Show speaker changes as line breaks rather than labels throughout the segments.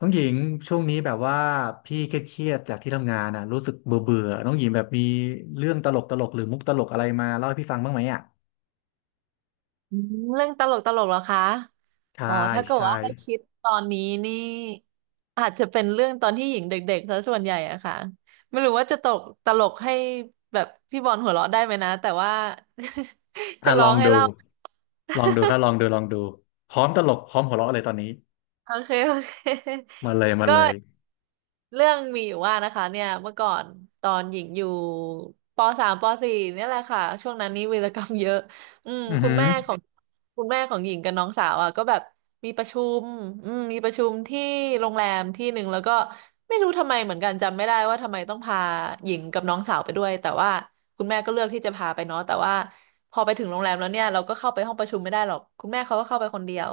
น้องหญิงช่วงนี้แบบว่าพี่เครียดๆจากที่ทำงานอ่ะรู้สึกเบื่อเบื่อน้องหญิงแบบมีเรื่องตลกตลกหรือมุกตลกอะไรมาเล่าให้พี่ฟังบ้างไหมอ่ะ
อืมเรื่องตลกตลกเหรอคะ
ใช่
อ๋อถ้าเกิด
ใช่
ว่าให้คิดตอนนี้นี่อาจจะเป็นเรื่องตอนที่หญิงเด็กๆซะส่วนใหญ่อะค่ะไม่รู้ว่าจะตกตลกให้แบบพี่บอลหัวเราะได้ไหมนะ แต่ว่า จะ
อ่ะ
ล
ล
อ
อ
ง
ง
ให้
ดู
เล่า
ลองดูครับลองดูลองดูพร้อมตลกพร้อมหัวเราะเลยตอนนี้
โอเคโอเค
มาเลยมา
ก็
เลย
เรื่องมีอยู่ว่านะคะเนี่ยเมื่อก่อนตอนหญิงอยู่ปสามปสี่เนี่ยแหละค่ะช่วงนั้นนี่วีรกรรมเยอะอืม
อือ
คุณ
หือ
แม่ของคุณแม่ของหญิงกับน้องสาวอ่ะก็แบบมีประชุมมีประชุมที่โรงแรมที่หนึ่งแล้วก็ไม่รู้ทำไมเหมือนกันจำไม่ได้ว่าทำไมต้องพาหญิงกับน้องสาวไปด้วยแต่ว่าคุณแม่ก็เลือกที่จะพาไปเนาะแต่ว่าพอไปถึงโรงแรมแล้วเนี่ยเราก็เข้าไปห้องประชุมไม่ได้หรอกคุณแม่เขาก็เข้าไปคนเดียว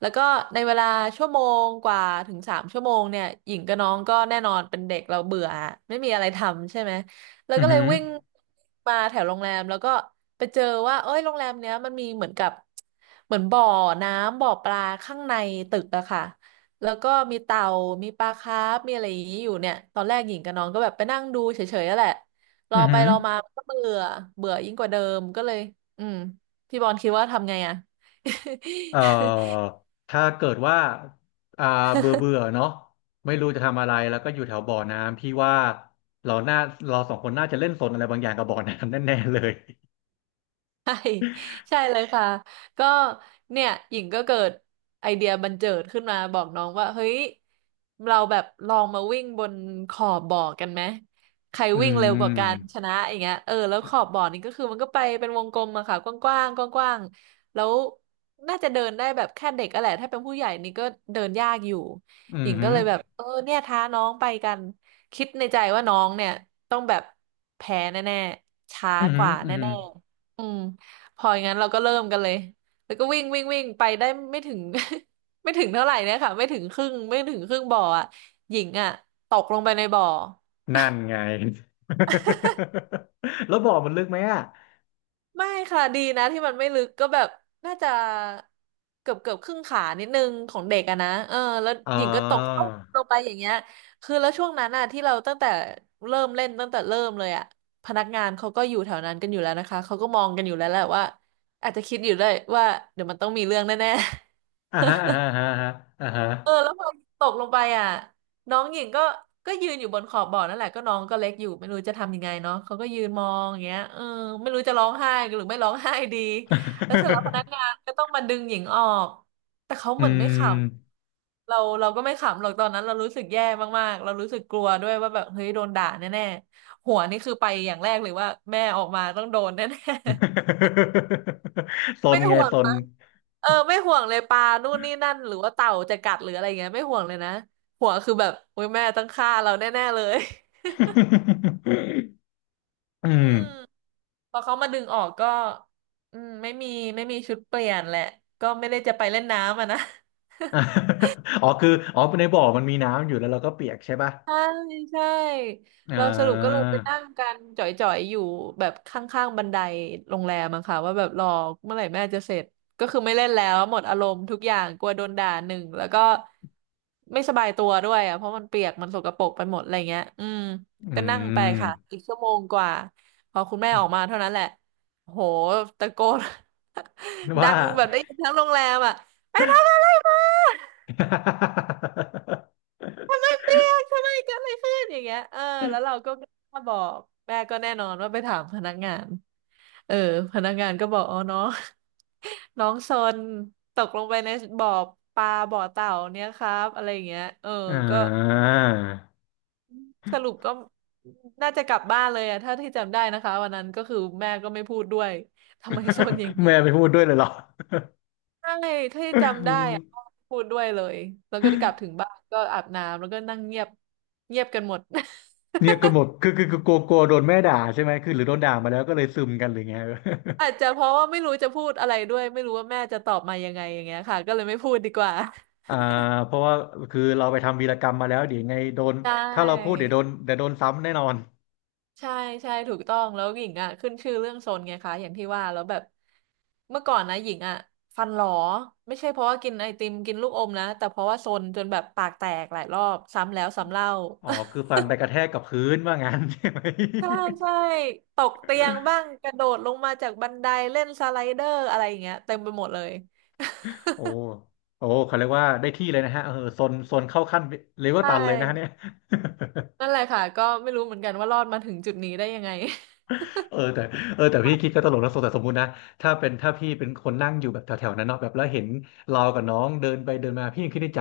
แล้วก็ในเวลาชั่วโมงกว่าถึงสามชั่วโมงเนี่ยหญิงกับน้องก็แน่นอนเป็นเด็กเราเบื่ออะไม่มีอะไรทำใช่ไหมแล้ว
อือ
ก็เล
หื
ย
อ
วิ่งมาแถวโรงแรมแล้วก็ไปเจอว่าเอ้ยโรงแรมเนี้ยมันมีเหมือนกับเหมือนบ่อน้ำบ่อปลาข้างในตึกอะค่ะแล้วก็มีเต่ามีปลาคาร์ฟมีอะไรอย่างนี้อยู่เนี่ยตอนแรกหญิงกับน้องก็แบบไปนั่งดูเฉยๆนั่นแหละร
อื
อ
อ
ไป
หือ
รอมาก็เบื่อเบื่อยิ่งกว่าเดิมก็เลยอืมพี่บอลคิดว่าทำไงอะ
เอ่ อถ้าเกิดว่าอ่าเบื่อเบื่อเนาะไม่รู้จะทำอะไรแล้วก็อยู่แถวบ่อน้ำพี่ว่าเราน่าเราสองคนน่าจะเล่นสนอะไรบางอย่างกับบ่อน้ำ แน่ๆเลย
ใช่ใช่เลยค่ะก็เนี่ยหญิงก็เกิดไอเดียบันเจิดขึ้นมาบอกน้องว่าเฮ้ยเราแบบลองมาวิ่งบนขอบบ่อกันไหมใคร
อื
วิ่งเร็วกว่ากัน
ม
ชนะอย่างเงี้ยเออแล้วขอบบ่อนี่ก็คือมันก็ไปเป็นวงกลมอะค่ะกว้างๆกว้างๆแล้วน่าจะเดินได้แบบแค่เด็กอะแหละถ้าเป็นผู้ใหญ่นี่ก็เดินยากอยู่
อื
หญิ
อ
งก็
หือ
เลยแบบเออเนี่ยท้าน้องไปกันคิดในใจว่าน้องเนี่ยต้องแบบแพ้แน่ๆช้า
อือ
ก
หือ
ว่า
อือหือ
แน่ๆพออย่างนั้นเราก็เริ่มกันเลยแล้วก็วิ่งวิ่งวิ่งไปได้ไม่ถึง ไม่ถึงเท่าไหร่เนี่ยค่ะไม่ถึงครึ่งไม่ถึงครึ่งบ่ออ่ะหญิงอ่ะตกลงไปในบ่อ
นั่นไง แล้วบ่อมันลึกไหมอ่ะ
ไม่ค่ะดีนะที่มันไม่ลึกก็แบบน่าจะเกือบเกือบครึ่งขานิดนึงของเด็กอะนะเออแล้ว
อ๋อ
หญิงก็ตกตุ๊บลงไปอย่างเงี้ยคือแล้วช่วงนั้นอะที่เราตั้งแต่เริ่มเล่นตั้งแต่เริ่มเลยอะพนักงานเขาก็อยู่แถวนั้นกันอยู่แล้วนะคะเขาก็มองกันอยู่แล้วแหละว่าอาจจะคิดอยู่ด้วยว่าเดี๋ยวมันต้องมีเรื่องแน่
อ่าฮะอ่าฮะอ่าฮะอ่าฮะ
เออแล้วพอตกลงไปอ่ะน้องหญิงก็ยืนอยู่บนขอบบ่อนั่นแหละก็น้องก็เล็กอยู่ไม่รู้จะทำยังไงเนาะเขาก็ยืนมองอย่างเงี้ยเออไม่รู้จะร้องไห้หรือไม่ร้องไห้ดีแล้วเสร็จแล้วพนัก งานก็ต้องมาดึงหญิงออกแต่เขา
อื
เหมือ
ม
นไม่ขำเราก็ไม่ขำหรอกตอนนั้นเรารู้สึกแย่มากๆเรารู้สึกกลัวด้วยว่าแบบเฮ้ยโดนด่าแน่ๆหัวนี่คือไปอย่างแรกเลยว่าแม่ออกมาต้องโดนแน่
ซ
ไม่
นไง
ห่วง
ซน
มัเออไม่ห่วงเลยปลานู่นนี่นั่นหรือว่าเต่าจะกัดหรืออะไรเงี้ยไม่ห่วงเลยนะห่วงคือแบบโอ้ยแม่ต้องฆ่าเราแน่ๆเลย
อื
อื
ม
มพอเขามาดึงออกก็อืมไม่มีไม่มีชุดเปลี่ยนแหละก็ไม่ได้จะไปเล่นน้ำอ่ะนะ
อ๋อคือ อ๋อในบ่อมันมีน้ำอยู่แล้วเราก็เปียกใช่ป่ะ
ใช่ใช่
อ่
เราสรุปก็เลย
า
ไปนั่งกันจ่อยๆอยู่แบบข้างๆบันไดโรงแรมอะค่ะว่าแบบรอเมื่อไหร่แม่จะเสร็จก็คือไม่เล่นแล้วหมดอารมณ์ทุกอย่างกลัวโดนด่าหนึ่งแล้วก็ไม่สบายตัวด้วยอะเพราะมันเปียกมันสกปรกไปหมดอะไรเงี้ย
อื
ก็นั่งไป
ม
ค่ะอีกชั่วโมงกว่าพอคุณแม่ออกมาเท่านั้นแหละโหตะโกน ดั
ว่า
งแบบได้ยินทั้งโรงแรมอะไปทำอะไรมา ทำไม เปรี้ยงทำไมเกิดอะไรขึ้นอย่างเงี้ยเออแล้วเราก็กล้าบอกแม่ก็แน่นอนว่าไปถามพนักงานเออพนักงานก็บอกอ๋อน้อง น้องซนตกลงไปในบ่อปลาบ่อเต่าเนี่ยครับอะไรอย่างเงี้ยเออ
อ่า
ก็สรุปก็น่าจะกลับบ้านเลยอะถ้าที่จำได้นะคะวันนั้นก็คือแม่ก็ไม่พูดด้วยทำไมซนอย่าง นี้
แม่ไปพูดด้วยเลยเหรอ
ใช่ที่จำได้อะพูดด้วยเลยแล้วก็กลับถึงบ้านก็อาบน้ำแล้วก็นั่งเงียบเงียบกันหมด
เนี่ยก็หมดคือกลัวกลัวโดนแม่ด่าใช่ไหมคือหรือโดนด่ามาแล้วก็เลยซึมกันหรือไง
อาจจะเพราะว่าไม่รู้จะพูดอะไรด้วยไม่รู้ว่าแม่จะตอบมายังไงอย่างเงี้ยค่ะก็เลยไม่พูดดีกว่า
อ่าเพราะว่าคือเราไปทำวีรกรรมมาแล้วเดี๋ยวยังไงโดน
ใช
ถ้าเราพูด
่
เดี๋ยวโดนเดี๋ยวโดนซ้ำแน่นอน
ใช่ใช่ถูกต้องแล้วหญิงอ่ะขึ้นชื่อเรื่องโซนไงคะอย่างที่ว่าแล้วแบบเมื่อก่อนนะหญิงอ่ะฟันหลอไม่ใช่เพราะว่ากินไอติมกินลูกอมนะแต่เพราะว่าโซนจนแบบปากแตกหลายรอบซ้ำแล้วซ้ำเล่า
อ๋อคือฟันไปกระแทกกับพื้นว่างั้น ใช่ไหม
ใช่ใช่ตกเตียงบ้างกระโดดลงมาจากบันไดเล่นสไลเดอร์อะไรอย่างเงี้ยเต็มไปหมดเลย
โอ้โอ้เขาเรียกว่าได้ที่เลยนะฮะเออโซนโซนเข้าขั้น เลเวล
ใช
ตันเลยนะฮะเนี่ย
่ นั่นแหละค่ะก็ไม่รู้เหมือนกันว่ารอดมาถึงจุดนี้ได้ยังไง
เออแต่เออแต่พี่คิดก็ตลกนะสมแต่สมมุตินะถ้าเป็นถ้าพี่เป็นคนนั่งอยู่แบบแถวๆนั้นเนาะแบบแล้วเห็นเรากับน้องเดินไปเดินมาพี่ยังคิดในใจ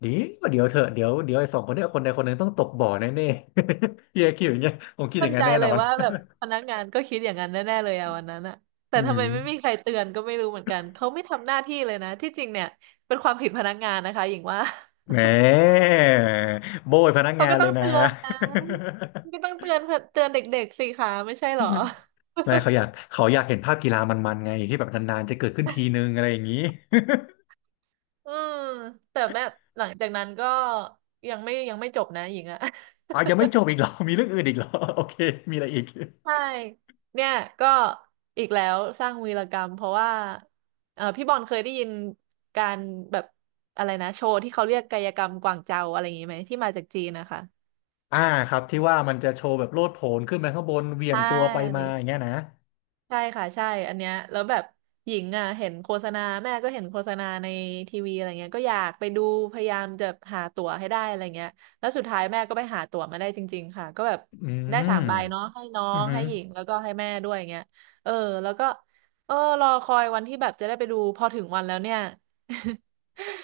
เดียวเดี๋ยวเถอะเดี๋ยวเดี๋ยวไอ้สองคนเนี้ยคนใดคนหนึ่งต้องตกบ่อแน่ๆ พี่ก็คิดอย่างเงี้ยผมคิดอ
มั่
ย่า
น
งนั้
ใจ
นแน่
เล
นอ
ย
น
ว่าแบบพนักงานก็คิดอย่างนั้นแน่ๆเลยอะวันนั้นอะแต่
อื
ทำไม
ม
ไม่มีใครเตือนก็ไม่รู้เหมือนกันเขาไม่ทำหน้าที่เลยนะที่จริงเนี่ยเป็นความผิดพนักงานนะคะหญิงว่า
แหมโบยพนั ก
เขา
งา
ก็
น
ต้
เล
อ
ย
ง
นะ
เตือนนะก็ต้องเตือนเด็กๆสิคะไม่ใช่เหรอ
ไม่เขาอยากเขาอยากเห็นภาพกีฬามันๆไงที่แบบนานๆจะเกิดขึ้นทีนึงอะไรอย่างนี้
อืมแต่แบบหลังจากนั้นก็ยังไม่จบนะหญิงอะ
อ๋อยังไม่จบอีกเหรอมีเรื่องอื่นอีกเหรอ โอเคมีอะไรอีก
ใช่ เนี่ยก็อีกแล้วสร้างวีรกรรมเพราะว่าเออพี่บอลเคยได้ยินการแบบอะไรนะโชว์ที่เขาเรียกกายกรรมกวางเจาอะไรอย่างนี้ไหมที่มาจากจีนนะคะ
อ่าครับที่ว่ามันจะโชว์แบบโลดโผนขึ้นไปข้างบนเหวี่ยง
ใช่
ตัวไปมาอย่างเงี้ยนะ
ใช่ค่ะใช่อันเนี้ยแล้วแบบหญิงอ่ะเห็นโฆษณาแม่ก็เห็นโฆษณาในทีวีอะไรเงี้ยก็อยากไปดูพยายามจะหาตั๋วให้ได้อะไรเงี้ยแล้วสุดท้ายแม่ก็ไปหาตั๋วมาได้จริงๆค่ะก็แบบ
อื
ได้
ม
สามใบเนาะให้น้อ
อือ
ง
หือ
ให้หญิงแล้วก็ให้แม่ด้วยเงี้ยเออแล้วก็เออรอคอยวันที่แบบจะได้ไปดูพอถึงวันแล้วเนี่ย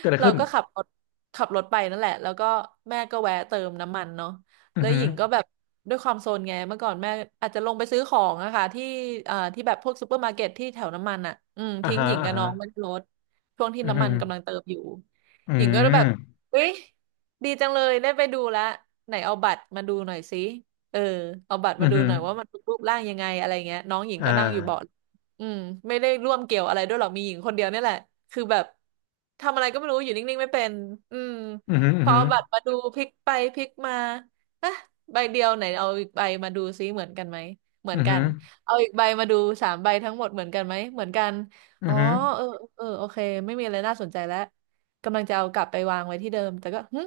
เกิดอะไร
เรา
ขึ้น
ก็ขับรถขับรถไปนั่นแหละแล้วก็แม่ก็แวะเติมน้ำมันเนาะ
อื
แล้
อ
ว
หื
ห
อ
ญิงก็แบบด้วยความโซนไงเมื่อก่อนแม่อาจจะลงไปซื้อของอะค่ะที่ที่แบบพวกซูเปอร์มาร์เก็ตที่แถวน้ำมันอะอืม
อ่า
ทิ้ง
ฮะ
หญิง
อ่า
กับ
ฮะ
น้องไว้ในรถช่วงที่
อือ
น้ำ
หื
มัน
อ
กำลังเติมอยู่
อื
หญิงก็แบบ
ม
เฮ้ยดีจังเลยได้ไปดูแล้วไหนเอาบัตรมาดูหน่อยสิเออเอาบัตร
อื
มา
อ
ดู
หือ
หน่อยว่ามันรูปร่างยังไงอะไรเงี้ยน้องหญิง
อ่
ก็นั่งอยู่เบาะ
า
อืมไม่ได้ร่วมเกี่ยวอะไรด้วยหรอกมีหญิงคนเดียวเนี่ยแหละคือแบบทำอะไรก็ไม่รู้อยู่นิ่งๆไม่เป็นอืม
อือหืออื
พ
อ
อ
หือ
เอาบัตรมาดูพลิกไปพลิกมา อ่ะใบเดียวไหนเอาอีกใบมาดูซิเหมือนกันไหมเหมือ
อื
น
อ
กั
หื
น
อ
เอาอีกใบมาดูสามใบทั้งหมดเหมือนกันไหมเหมือนกัน
อื
อ๋อ
อหือ
เออเออโอเคไม่มีอะไรน่าสนใจแล้วกำลังจะเอากลับไปวางไว้ที่เดิมแต่ก็หึ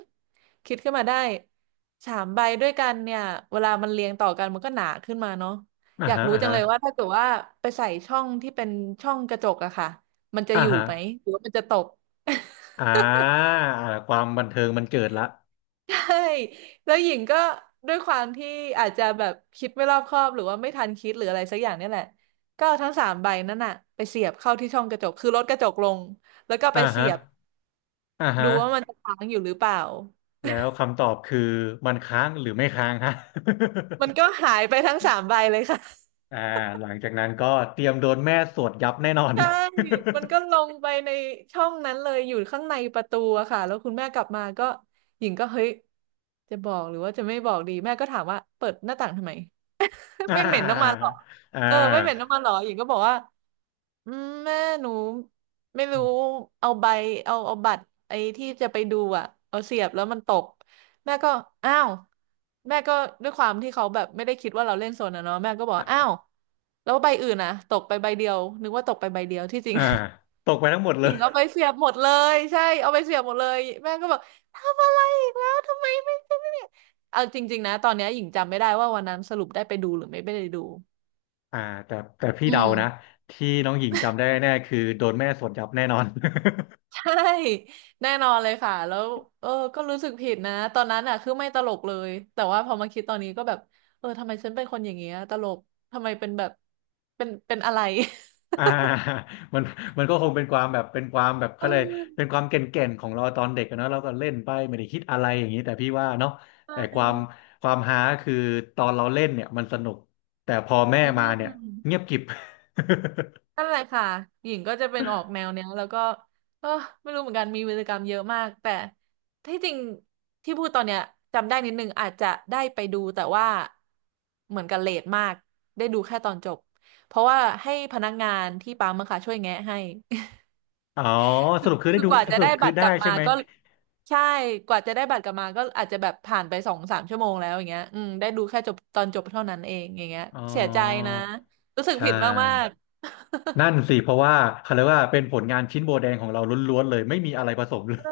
คิดขึ้นมาได้สามใบด้วยกันเนี่ยเวลามันเรียงต่อกันมันก็หนาขึ้นมาเนาะ
อ่า
อยาก
ฮะ
รู้
อ่า
จัง
ฮะ
เลยว่าถ้าเกิดว่าไปใส่ช่องที่เป็นช่องกระจกอะค่ะมันจะ
อ่า
อยู่
ฮะ
ไหมหรือว่ามันจะตก
อ่าอ่าความบันเทิงมันเกิดละ
ใช่แล้วหญิงก็ด้วยความที่อาจจะแบบคิดไม่รอบคอบหรือว่าไม่ทันคิดหรืออะไรสักอย่างเนี่ยแหละก็เอาทั้งสามใบนั่นน่ะไปเสียบเข้าที่ช่องกระจกคือลดกระจกลงแล้วก็ไป
อ่า
เสี
ฮะ
ยบ
อ่าฮะ
ดูว่ามันจะค้างอยู่หรือเปล่า
แล้วคำตอบคือมันค้างหรือไม่ค้างฮะ
มันก็ หายไปทั้งสามใบเลยค่ะ
อ่าหลังจากนั้นก็เตรียมโดนแม่สวดยับแน่นอน
ใช่มันก็ ลงไปในช่องนั้นเลยอยู่ข้างในประตูอะค่ะแล้วคุณแม่กลับมาก็หญิงก็เฮ้ยจะบอกหรือว่าจะไม่บอกดีแม่ก็ถามว่าเปิดหน้าต่างทำไม
อ่
ไม่เหม็นน้ำมันห
า
รอ
อ่
เออไม่เหม็น
า
น้ำมันหรอหญิงก็บอกว่า อืมแม่หนูไม่รู้เอาใบเอาบัตรไอ้ที่จะไปดูอ่ะเอาเสียบแล้วมันตกแม่ก็อ้าวแม่ก็ด้วยความที่เขาแบบไม่ได้คิดว่าเราเล่นโซนอะเนาะแม่ก็บอกอ้าวแล้วใบอื่นอะตกไปใบเดียวนึกว่าตกไปใบเดียวที่จริง
อ่าตกไปทั้งหมด เล
หญิ
ย
งเอาไปเสียบหมดเลยใช่เอาไปเสียบหมดเลยแม่ก็บอกทำอะไรอีกแล้วทำไมไม่ไ่ยเอาจริงๆนะตอนเนี้ยหญิงจำไม่ได้ว่าวันนั้นสรุปได้ไปดูหรือไม่ไปได้ดู
อ่าแต่แต่พี่
อื
เดานะ
ม
ที่น้องหญิงจำได้แน่คือโดนแม่สวดยับแน่นอน
ใช่ แน่นอนเลยค่ะแล้วเออก็รู้สึกผิดนะตอนนั้นอ่ะคือไม่ตลกเลยแต่ว่าพอมาคิดตอนนี้ก็แบบเออทำไมฉันเป็นคนอย่างเงี้ยตลกทำไมเป็นแบบเป็นอะไร
อ่ามันมันก็คงเป็นความแบบเป็นความแบบ
เอ
เขาเลยเป็นค
อ
วามเก่นๆของเราตอนเด็กอะเนอะเราก็เล่นไปไม่ได้คิดอะไรอย่างนี้แต่พี่ว่าเนาะ
ใช
แต่ความ
่
ความฮาคือตอนเราเล่นเนี่ยมันสนุกแต่พอแม่
อื
มาเนี่ย
ม
เงียบกริบ
นั่นแหละค่ะหญิงก็จะเป็นออกแนวเนี้ยแล้วก็เออไม่รู้เหมือนกันมีวีรกรรมเยอะมากแต่ที่จริงที่พูดตอนเนี้ยจำได้นิดนึงอาจจะได้ไปดูแต่ว่าเหมือนกับเลทมากได้ดูแค่ตอนจบเพราะว่าให้พนักงานที่ปั๊มอะค่ะช่วยแงะให้
อ๋อ
คื
ส
อ
รุปคือได้
คือ
ดู
กว่าจะ
สรุ
ได้
ปคื
บั
อ
ตรก
ได้
ลับ
ใช่
มา
ไหม
ก็ใช่กว่าจะได้บัตรกลับมาก็อาจจะแบบผ่านไปสองสามชั่วโมงแล้วอย่างเงี้ยอืมได้ดูแค่จบตอนจบเท่านั้นเองอย่างเงี้ย
อ๋อ
เสียใจนะรู้สึก
ใช
ผิดมาก
่
ๆ
นั่นสิเพราะว่าเขาเรียกว่าเป็นผลงานชิ้นโบแดงของเราล้วนๆเลยไม่มีอะไรผสมเลย
เออ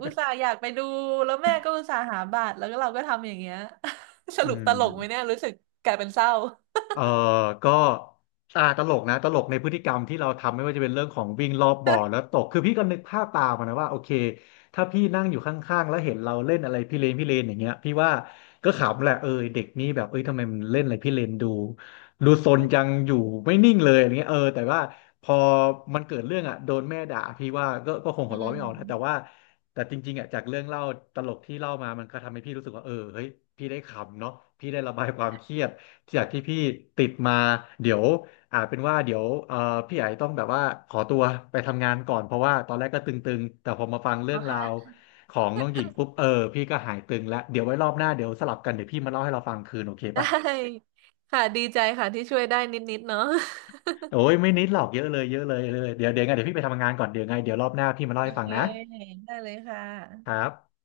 อุตส่าห์อยากไปดู แล้วแม่ก็อุตส่าห์หาบัตรแล้วก็เราก็ทำอย่างเงี้ย ส
อื
รุปต
ม
ลกไหมเนี่ย รู้สึกกลายเป็นเศร้า
เออก็อ่าตลกนะตลกในพฤติกรรมที่เราทำไม่ว่าจะเป็นเรื่องของวิ่งรอบบ่อแล้วตกคือพี่ก็นึกภาพตามอะนะว่าโอเคถ้าพี่นั่งอยู่ข้างๆแล้วเห็นเราเล่นอะไรพี่เลนพี่เลนอย่างเงี้ยพี่ว่าก็ขำแหละเออเด็กนี้แบบเอ้ยทำไมมันเล่นอะไรพี่เลนดูดูซนจังอยู่ไม่นิ่งเลยอย่างเงี้ยเออแต่ว่าพอมันเกิดเรื่องอ่ะโดนแม่ด่าพี่ว่าก็ก็คงหั
อื
วเราะไม่
ม
ออกนะแต่ว่าแต่จริงๆอ่ะจากเรื่องเล่าตลกที่เล่ามามันก็ทำให้พี่รู้สึกว่าเออเฮ้ยพี่ได้ขำเนาะพี่ได้ระบายความเครียด จากที่พี่ติดมาเดี๋ยวอาจเป็นว่าเดี๋ยวพี่ไอต้องแบบว่าขอตัวไปทำงานก่อนเพราะว่าตอนแรกก็ตึงๆแต่พอมาฟัง เรื่
โอ
องราว
เค
ของน้องหญิงปุ๊บเออพี่ก็หายตึงแล้วเดี๋ยวไว้รอบหน้าเดี๋ยวสลับกันเดี๋ยวพี่มาเล่าให้เราฟังคืนโอเค
ได
ป่ะ
้ค่ะดีใจค่ะที่ช่วยได้นิดๆเนาะ
โอ้ยไม่นิดหรอกเยอะเลยเยอะเลยเยอะเลยเดี๋ยวเดี๋ยวไงเดี๋ยวพี่ไปทำงานก่อนเดี๋ยวไงเดี๋ยวรอบหน้าพี่มาเล่า
โอ
ให้ฟัง
เค
นะ
ได้เลยค่ะ
ครับ